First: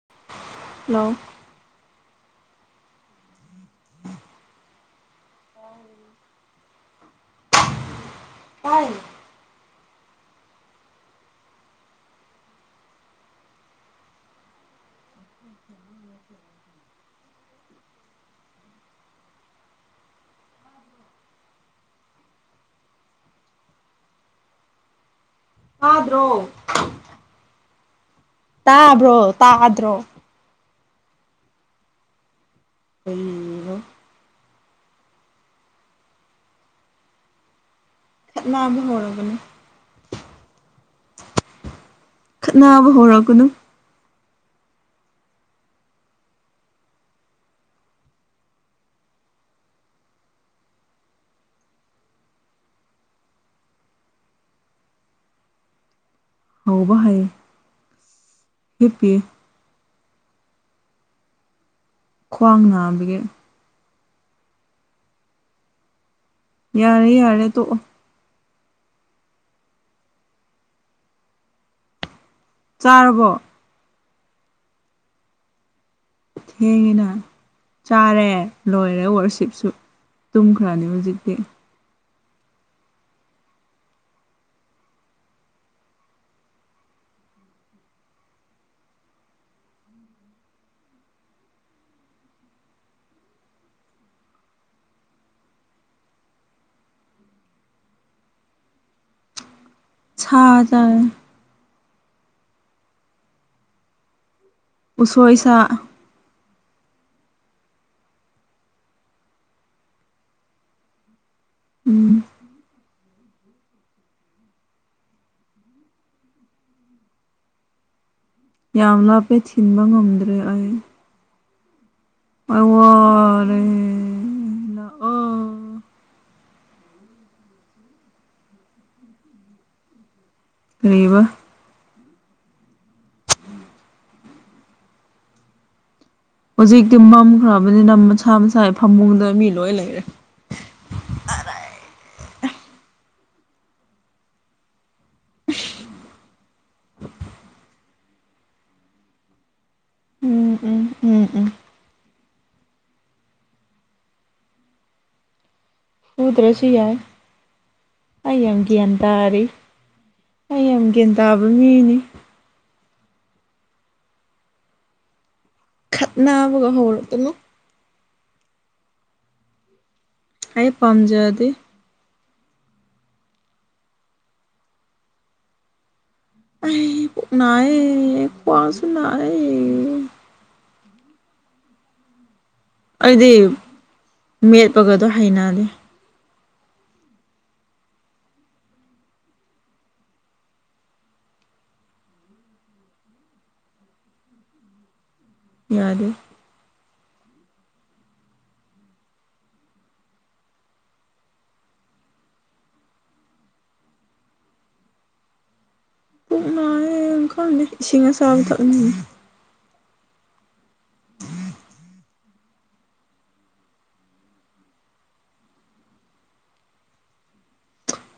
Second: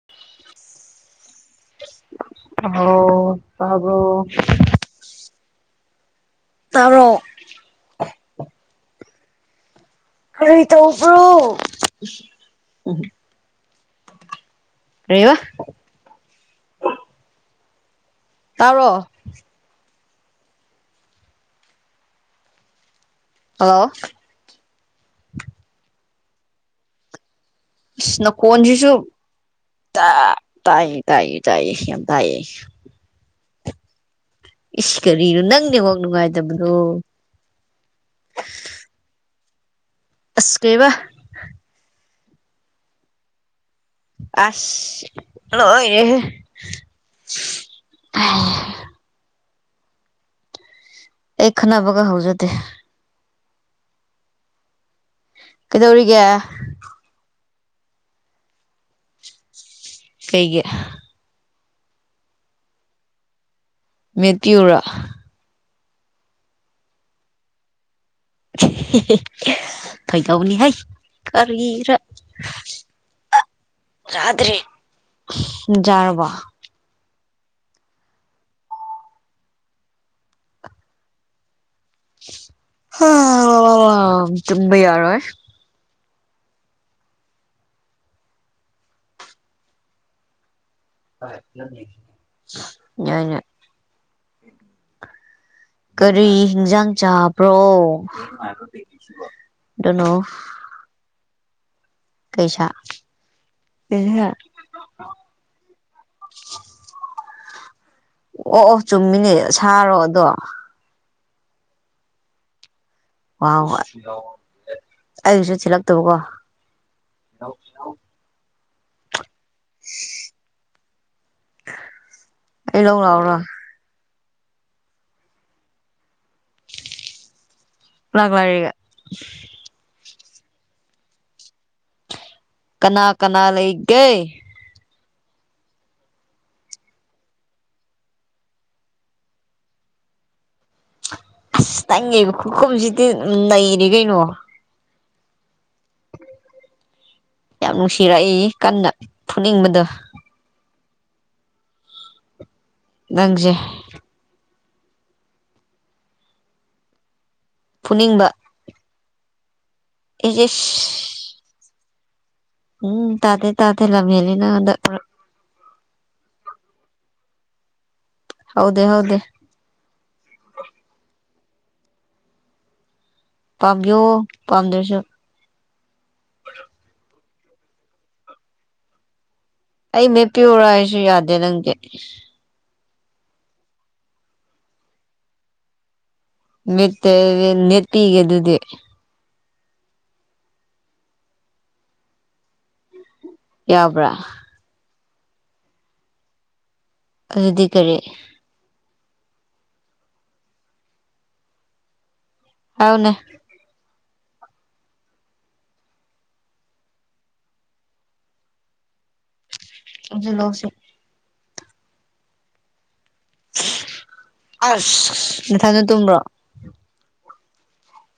[inaudible] hello hello ꯇꯥꯕ꯭ꯔꯣ ꯇꯔꯣꯛ ꯇꯥꯢ ꯀꯔꯤ ꯇꯧꯕ꯭ꯔꯣ ꯀꯩꯑꯦꯕ꯭ꯔꯥ ꯇꯥꯕ꯭ꯔꯣ ꯍꯂꯣ ꯇꯥꯗ꯭ꯔꯣ ꯑꯥꯅꯈꯣꯟꯁꯤꯁꯨ ꯇꯥꯕ꯭ꯔꯣ ꯇꯥꯗ꯭ꯔꯣ ꯇ ꯇꯥꯏꯌꯦ ꯇꯥꯏꯌꯦ ꯇꯥꯏꯌꯦ ꯌꯥꯝ ꯇꯥꯏꯌꯦ ꯎꯝ ꯏꯁ ꯀꯔꯤ ꯅꯪ ꯅꯦꯠꯋꯥꯛ ꯅꯨꯡꯉꯥꯏꯇꯗꯕꯣ ꯅꯥꯕꯨ ꯍꯔꯒꯅ [inaudible] ꯑꯁ ꯀꯩꯕ꯭ꯔꯥ ꯈꯠꯅꯕ ꯍꯧꯔꯛꯀꯅꯨ ꯑꯁ ꯂꯣꯢꯔꯦꯍꯦ ꯑꯩ ꯈꯠꯅꯕꯒ ꯍꯧꯖꯗꯦ ꯀꯩꯗꯧꯔꯤꯒꯦ ꯍꯥꯎꯕ ꯍꯥꯏ ꯍꯤꯞꯄꯤ ꯀꯩꯒꯤ ꯈ꯭ꯋꯥꯡ ꯅꯥꯕꯒꯤ ꯃꯦꯠꯄꯤꯌꯨꯔ ꯌꯥꯔꯦ ꯌꯥꯔꯦ ꯇꯣꯛꯑꯣ ꯊꯣꯏꯒꯅꯤꯍꯥꯏ ꯀꯔꯤꯔ [inaudible] ꯆꯥꯔꯕ꯭ꯔꯣ ꯆꯥꯗ꯭ꯔꯤ ꯅꯪ ꯆꯥꯔꯕ꯭ꯔꯣ ꯊꯦꯡꯉꯦꯅ ꯆꯥꯔꯦ ꯂꯣꯏꯔꯦ ꯋꯥꯔꯁꯤꯞꯁꯨ ꯇꯨꯝꯈ꯭ꯔꯅꯤ ꯍꯧꯖꯤꯛꯇꯤ ꯍꯥ ꯇꯨꯝꯕ ꯌꯥꯔꯣꯢ ꯌꯥꯢꯅꯦ ꯀꯔꯤ ꯍꯤꯟꯖꯥꯡ ꯆꯥꯕ꯭ꯔꯣ ꯗꯣꯅꯣ ꯁꯥ ꯆꯥꯌꯦ ꯀꯩꯁꯥ ꯀꯩꯁꯥ ꯎꯁꯣꯏ ꯁꯥ ꯑꯣ ꯑꯣ ꯆꯨꯝꯃꯤꯅꯦ ꯁꯥꯔꯣ ꯑꯗꯣ ꯎꯝ ꯑꯩꯁꯨ ꯊꯜꯂꯛꯇꯧꯕꯀꯣ ꯌꯥꯎ ꯌꯥꯎ ꯌꯥꯝ ꯂꯥꯞꯄꯦ ꯊꯤꯟꯕ ꯉꯝꯗ꯭ꯔꯦ ꯑꯩ ꯑꯩ ꯂꯧ ꯂꯥꯛꯎꯔꯣ ꯂꯥꯛꯑꯣ ꯂꯒꯂꯔꯒ [inaudible] ꯀꯩꯔꯤꯕ ꯀꯅꯥ ꯀꯅꯥ ꯂꯩꯒꯦ ꯍꯧꯖꯤꯛꯇꯤ ꯃꯝꯈ꯭ꯔꯕꯅꯤꯅ ꯃꯁꯥ ꯃꯁꯥ ꯐꯃꯨꯡꯗ ꯃꯤ ꯂꯣꯏ ꯂꯩꯔꯦ ꯑꯁ ꯅꯪꯒꯤ ꯈꯨꯈꯨꯝꯁꯤꯗꯤ ꯅꯩꯔꯦ ꯀꯩꯅꯣ ꯌꯥꯝ ꯅꯨꯡꯁꯤꯔꯛꯏ ꯀꯟꯅ ꯐꯨꯅꯤꯡꯕꯗꯣ ꯎꯝ ꯎꯝ ꯎꯝ ꯎꯝ ꯅꯪꯁꯦ ꯐꯨꯗ꯭ꯔꯁꯨ ꯌꯥꯏ ꯐꯨꯅꯤꯡꯕ ꯑꯩ ꯌꯥꯝ ꯒ꯭ꯌꯥꯟ ꯇꯥꯔꯤ ꯏꯁ ꯏꯁ ꯑꯩ ꯌꯥꯝ ꯒ꯭ꯌꯥꯟ ꯇꯥꯕ ꯃꯤꯅꯤ ꯎꯝ ꯇꯥꯗꯦ ꯇꯥꯗꯦ ꯂꯝ ꯍꯦꯜꯂꯤ ꯅꯪ ꯍꯟꯗꯛ ꯃꯔꯛ ꯈꯠꯅꯕꯒ ꯍꯧꯔꯛꯀꯅꯨ ꯍꯧꯗꯦ ꯍꯧꯗꯦ ꯑꯩ ꯄꯥꯝꯖꯗꯦ ꯄꯥꯝꯕꯤꯌꯣ ꯄꯥꯝꯗ꯭ꯔꯁꯨ ꯑꯩ ꯄꯨꯛ ꯅꯥꯏꯌꯦ ꯈ꯭ꯋꯥꯎꯁꯨ ꯅꯥꯏꯌꯦ ꯃꯦꯠꯄꯤꯌꯣꯔ ꯍꯥꯏꯁꯨ ꯌꯥꯗꯦ ꯅꯪꯗꯤ ꯑꯩꯗꯤ ꯃꯦꯠꯄꯒꯗꯣ ꯍꯩꯅꯗꯦ ꯃꯦꯠꯇꯗꯤ ꯅꯦꯄꯤꯒꯦ ꯑꯗꯨꯗꯤ ꯌꯥꯕ꯭ꯔꯥ ꯌꯥꯗꯦ ꯑꯗꯨꯗꯤ ꯀꯔꯤ ꯑꯎꯅꯦ ꯄꯨꯛ ꯅꯥꯏꯑꯦ ꯈꯪꯗꯦ ꯏꯁꯤꯡ ꯑꯁꯥꯕ ꯊꯛꯅꯤꯡꯉꯦ ꯑꯗꯨ ꯂꯧꯁꯤ ꯑꯁ ꯅꯊꯟꯇ ꯇꯨꯝꯕ꯭ꯔꯣ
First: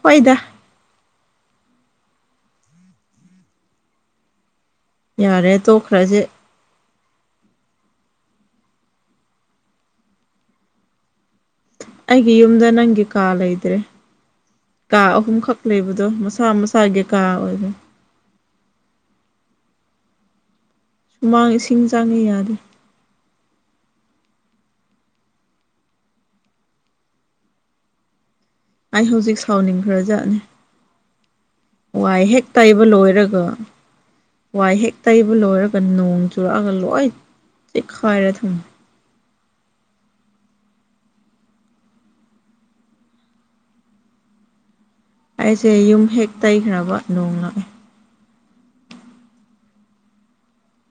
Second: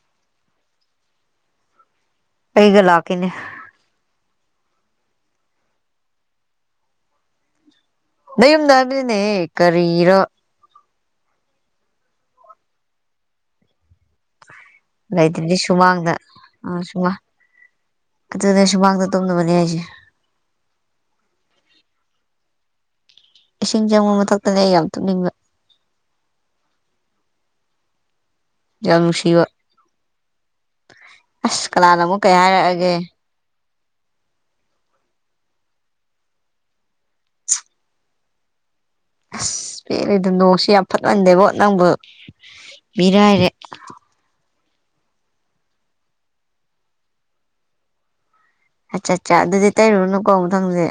ꯍꯣꯏꯗ ꯑꯩꯒ ꯂꯥꯛꯀꯦꯅꯦ ꯌꯥꯔꯦ ꯇꯣꯛꯈ꯭ꯔꯁꯦ ꯅ ꯌꯨꯝꯗ ꯍꯥꯏꯕꯅꯤꯅꯦ ꯀꯔꯤꯔꯣ ꯑꯩꯒꯤ ꯌꯨꯝꯗ ꯅꯪꯒꯤ ꯀꯥ ꯂꯩꯇ꯭ꯔꯦ ꯀꯥ ꯂꯩꯇ꯭ꯔꯗꯤ ꯑꯍꯨꯝꯈꯛ ꯂꯩꯕꯗꯣ ꯁꯨꯃꯥꯡꯗ ꯃꯁꯥ ꯃꯁꯥꯒꯤ ꯀꯥ ꯑꯣꯏꯔꯦ ꯑꯗꯨꯗ ꯑꯩ ꯁꯨꯃꯥꯡꯗ ꯇꯨꯝꯅꯕꯅꯦ ꯍꯥꯏꯁꯦ ꯁꯨꯃꯥꯡ ꯏꯁꯤꯡ ꯆꯥꯡꯉꯤ ꯌꯥꯗꯦ ꯏꯁꯤꯡ ꯆꯪꯕ ꯃꯊꯛꯇꯗꯤ ꯑꯩ ꯌꯥꯝ ꯇꯨꯝꯅꯤꯡꯕ ꯌꯥꯝ ꯑꯩ ꯍꯧꯖꯤꯛ ꯅꯨꯡꯁꯤꯕ ꯁꯥꯎꯅꯤꯡꯈ꯭ꯔꯖꯥꯠꯅꯤ ꯑꯁ ꯀꯅꯥꯅ ꯋꯥꯏ ꯑꯃꯨꯛ ꯀꯩ ꯍꯦꯛ ꯇꯩꯕ ꯍꯥꯏꯔꯛꯑꯒꯦ ꯂꯣꯏꯔꯒ ꯋꯥꯏ ꯍꯦꯛ ꯇꯩꯕ ꯂꯣꯏꯔꯒ ꯅꯣꯡ ꯆꯨꯔꯛꯑꯒ ꯂꯣꯏ ꯆꯦꯛꯈꯥꯏꯔ ꯊꯝꯃꯤ ꯑꯁ ꯄꯦꯜꯂꯦꯗ ꯅꯣꯡꯁꯦ ꯌꯥꯝ ꯐꯠꯃꯟꯗꯦꯕꯣ ꯅꯪꯕꯨ ꯃꯤꯔꯥꯏꯔꯦ ꯑꯩꯁꯦ ꯌꯨꯝ ꯍꯦꯛ ꯇꯩꯈ꯭ꯔꯕ ꯅꯣꯡꯅ ꯑꯠꯆꯥ ꯑꯠꯆꯥ ꯑꯗꯨꯗꯤ ꯇꯩꯔꯨꯔꯅꯨꯀꯣ ꯃꯊꯪꯗꯤ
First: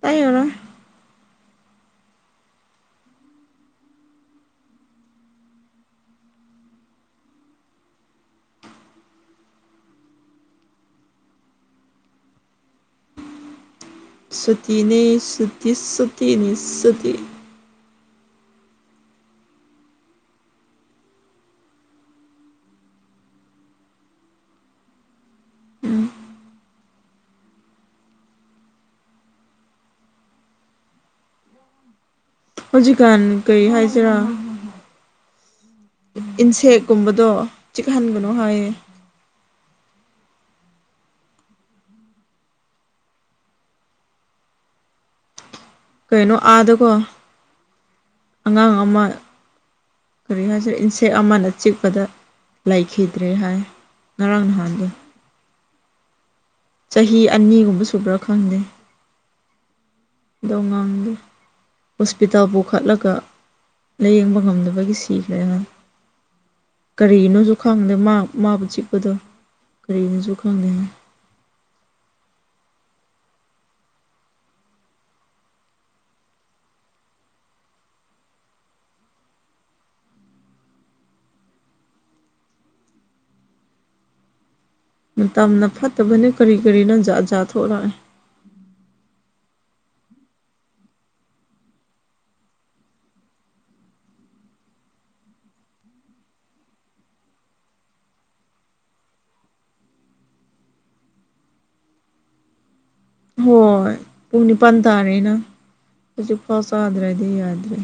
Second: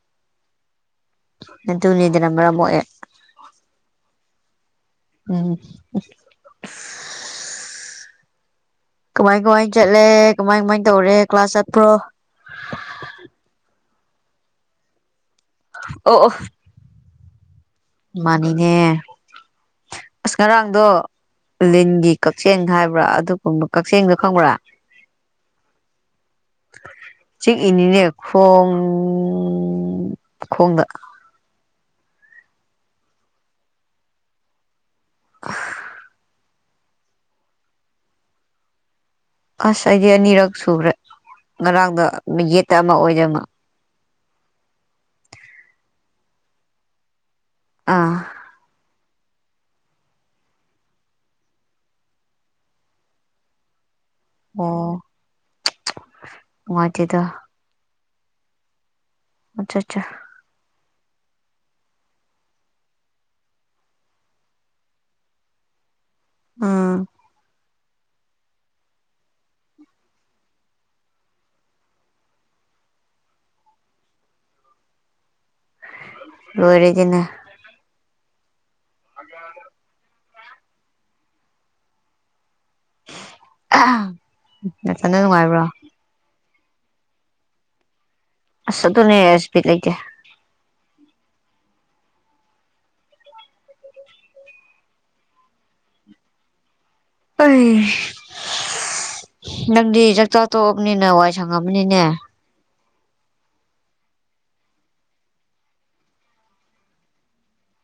ꯇꯩꯔꯔꯣꯏ ꯑꯗꯨꯅꯤꯗꯅ ꯃꯔꯝ ꯃꯣꯛꯑꯦ ꯎꯝ ꯀꯃꯥꯏ ꯀꯃꯥꯏ ꯆꯠꯂꯦ ꯀꯃꯥꯏ ꯀꯃꯥꯏ ꯇꯧꯔꯦ ꯀ꯭ꯂꯥꯁ ꯆꯠꯄ꯭ꯔꯣ ꯁꯨꯇꯤꯅꯦ ꯁꯨꯇꯤꯁ ꯑꯣ ꯑꯣ ꯁꯨꯇꯤꯅꯦ ꯁꯨꯇꯤ ꯃꯥꯅꯤꯅꯦ ꯑꯁ ꯉꯔꯥꯡꯗꯣ ꯂꯤꯟꯒꯤ ꯀꯛꯆꯦꯡ ꯍꯥꯏꯕ꯭ꯔꯥ ꯑꯗꯨꯒꯨꯝꯕ ꯀꯛꯆꯦꯡꯗꯣ ꯈꯪꯕ꯭ꯔꯥ ꯎꯝ ꯆꯤꯛꯏꯅꯤꯅꯦ ꯈꯣꯡ ꯈꯣꯡꯗ ꯍꯧꯖꯤꯛꯀꯥꯟ ꯀꯔꯤ ꯍꯥꯏꯁꯤꯔꯥ [unintelligible] ꯏꯟꯁꯦꯛ ꯀꯨꯝꯕꯗꯣ ꯆꯤꯛꯍꯟꯒꯅꯨ ꯍꯥꯏꯌꯦ ꯑꯁ ꯑꯩꯗꯤ ꯑꯅꯤꯔꯛ ꯁꯨꯈ꯭ꯔꯦ ꯉꯔꯥꯡꯗ ꯌꯦꯠꯇ ꯑꯃ ꯑꯣꯏꯗ ꯑꯃ ꯀꯩꯅꯣ ꯑꯥꯗꯀꯣ ꯑꯥ ꯑꯉꯥꯡ ꯑꯃ ꯀꯔꯤ ꯍꯥꯏꯁꯤꯔ ꯏꯟꯁꯦꯛ ꯑꯃꯅ ꯆꯤꯛꯄꯗ ꯂꯩꯈꯤꯗ꯭ꯔꯦ ꯍꯥꯏ ꯉꯔꯥꯡ ꯅꯍꯥꯟꯒꯤ ꯑꯣ [unintelligible] ꯆꯍꯤ ꯑꯅꯤꯒꯨꯝꯕ ꯁꯨꯕ꯭ꯔꯥ ꯈꯪꯗꯦ ꯑꯆꯥ ꯆꯥ ꯗꯣꯡꯉꯥꯡꯒꯦ [inaudible] ꯍꯣꯁꯄꯤꯇꯥꯜ ꯄꯨꯈꯠꯂꯒ ꯂꯥꯏꯌꯦꯡꯕ ꯉꯝꯗꯕꯒꯤ ꯁꯤꯈ꯭ꯔꯦꯅ ꯎꯝ ꯀꯔꯤꯅꯣꯁꯨ ꯈꯪꯗꯦ ꯃꯥ ꯃꯥꯕꯨ ꯆꯤꯛꯄꯗꯣ ꯀꯔꯤꯅꯣꯁꯨ ꯈꯪꯗꯦꯅ ꯂꯣꯏꯔꯦꯗꯤꯅ [unintelligible] ꯅꯊꯟꯗ ꯅꯨꯡꯉꯥꯏꯕ꯭ꯔꯣ ꯃꯇꯝꯅ ꯐꯠꯇꯕꯅꯦ ꯀꯔꯤ ꯀꯔꯤꯅꯣ ꯖꯥꯠ ꯖꯥꯠ ꯊꯣꯔꯛꯑꯦ ꯑꯁ ꯑꯗꯨꯅꯦ ꯑꯁ ꯕꯤꯠ ꯂꯩꯇꯦ ꯑꯩ ꯅꯪꯗꯤ ꯆꯥꯛ ꯆꯥ ꯇꯣꯛꯑꯕꯅꯤꯅ ꯋꯥꯏ ꯁꯪꯉꯝꯃꯅꯤꯅꯦ ꯍꯣꯏ ꯄꯨꯡ ꯅꯤꯄꯥꯟ ꯇꯥꯔꯦ ꯅꯪ ꯍꯧꯖꯤꯛ ꯐꯥꯎ ꯆꯥꯗ꯭ꯔꯗꯤ ꯌꯥꯗ꯭ꯔꯦ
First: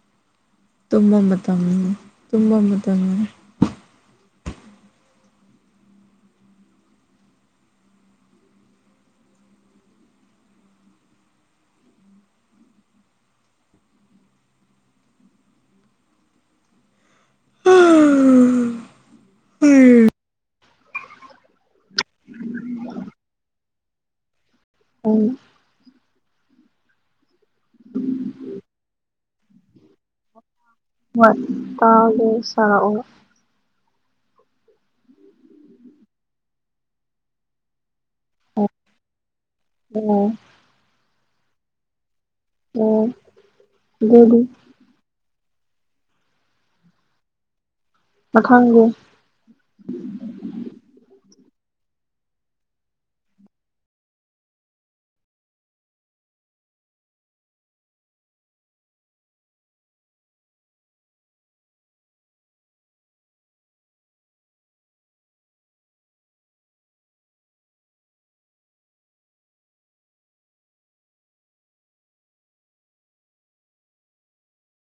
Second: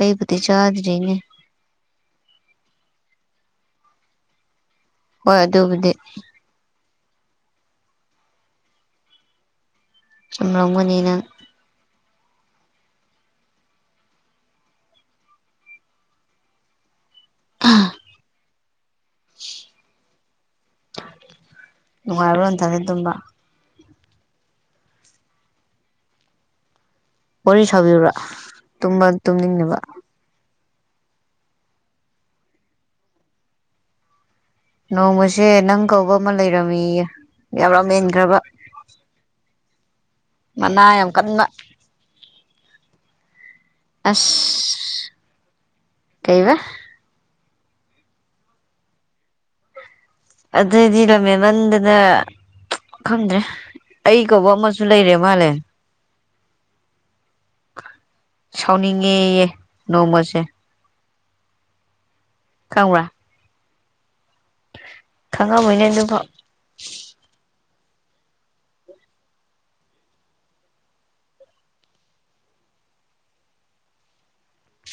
ꯑꯩꯕꯨꯗꯤ ꯆꯥꯗ꯭ꯔꯤꯅꯦ ꯇꯝ ꯇꯨꯝꯕ ꯃꯇꯝ ꯑꯣꯏꯔꯦ ꯍꯣꯏ ꯑꯗꯨꯕꯨꯗꯤ ꯆꯨꯝꯂꯝꯒꯅꯤ ꯅꯪ ꯑꯥ ꯅꯨꯡꯉꯥꯏꯕ꯭ꯔꯣ ꯅꯊꯟꯗ ꯇꯨꯝꯕ ꯎꯝ ꯋꯥꯔꯤ ꯁꯥꯕꯤꯌꯨꯔꯥ ꯇꯨꯝꯕ ꯇꯨꯝꯅꯤꯡꯅꯕ ꯍꯣꯏ ꯇꯥꯒꯦ ꯁꯥꯔꯛꯑꯣ ꯅꯣꯡꯃꯁꯦ ꯅꯪ ꯀꯧꯕ ꯑꯃ ꯂꯩꯔꯝꯃꯤꯌꯦ ꯌꯥꯝꯔꯝ ꯍꯦꯟꯈ꯭ꯔꯕ ꯎꯝ ꯃꯅꯥ ꯌꯥꯝ ꯀꯟꯕ ꯎꯝ ꯑꯁ ꯀꯩꯕ ꯃꯈꯪꯗꯤ ꯑꯗꯨꯏꯗꯤ ꯂꯝ ꯍꯦꯟꯃꯟꯗꯅ ꯈꯪꯗ꯭ꯔꯦ ꯑꯩ ꯀꯧꯕ ꯑꯃꯁꯨ ꯂꯩꯔꯦ ꯃꯥꯜꯂꯦ ꯁꯥꯎꯅꯤꯡꯉꯦꯌꯦ ꯅꯣꯡꯃꯁꯦ ꯈꯪꯕ꯭ꯔꯥ ꯈꯪꯉꯝꯃꯣꯏꯅꯦ ꯑꯗꯨꯐꯥꯎ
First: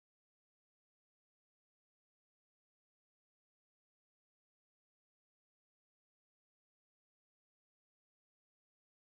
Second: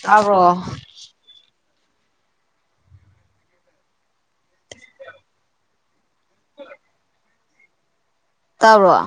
ꯇꯥꯕ꯭ꯔꯣ ꯇꯥꯕ꯭ꯔꯣ